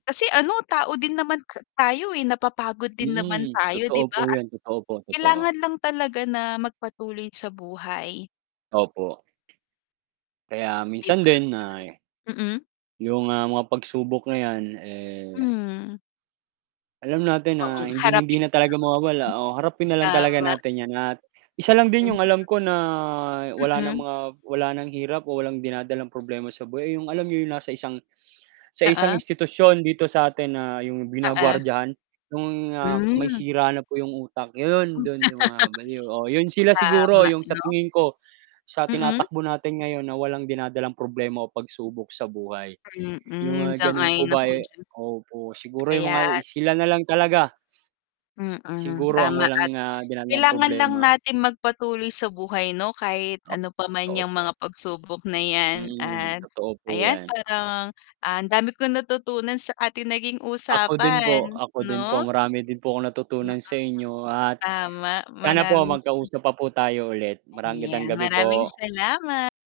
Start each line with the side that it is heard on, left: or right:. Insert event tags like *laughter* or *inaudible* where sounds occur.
left: Kasi ano, tao din naman ke tayo, eh, napapagod din naman
right: Mm,
left: tayo, di
right: totoo
left: ba,
right: po
left: at
right: yun, totoo po, totoo.
left: kailangan lang talaga na magpatuloy sa buhay.
right: Opo. Kaya
left: 'Di
right: minsan
left: ba.
right: din ay
left: Mm, mm.
right: yung, ah, mga pagsubok na yan eh
left: Mm.
right: alam natin
left: Oo
right: na hinding hindi
left: harapin
right: na talaga mawawala o harapin na
left: *unintelligible*
right: lang talaga
left: tama.
right: natin yan at isa lang din yung alam
left: *unintelligible*
right: ko na wala ng
left: Mm.
right: mga wala ng hirap o walang dinadalang problema sa buhay, ay yung alam niyo yung nasa isang sa isang
left: Oo.
right: institusyon dito sa atin na yung
left: Oo.
right: ginagwardiyahan yung, ah, may
left: Hmm.
right: sira na po yung utak, yun dun sa mga baliw. Oo, yun
left: *laughs*
right: sila siguro
left: Tama,
right: yung sa
left: no?
right: tingin ko sa
left: Mm.
right: tinatakbo natin ngayon na walang dinadalang problema o pagsubok sa buhay, yung
left: Mm,
right: mga ganun po
left: Sang-ayon
right: ba
left: ako
right: ay
left: diyan.
right: opo siguro yung mga
left: Kayas
right: sila nalang talaga
left: Mm,
right: siguro ang
left: tama
right: walang
left: at
right: na dinadalang
left: kailangan lang
right: problema.
left: natin magpatuloy sa buhay no, kahit
right: Ah,
left: ano pa man
right: totoo
left: yang
right: po.
left: mga pagsubok na yan
right: Mm,
left: at
right: totoo po
left: ayan
right: yan.
left: parang, ah, ang dami kong natutunan sa atin naging
right: Ako din po,
left: usapan,
right: ako din po,
left: no?
right: marami din po akong
left: Mm.
right: natutunan sa inyo at
left: Tama
right: sana po
left: maraming sa
right: magkausap pa po tayo ulit. Magandang
left: Yan,
right: gabi
left: maraming
right: po.
left: salama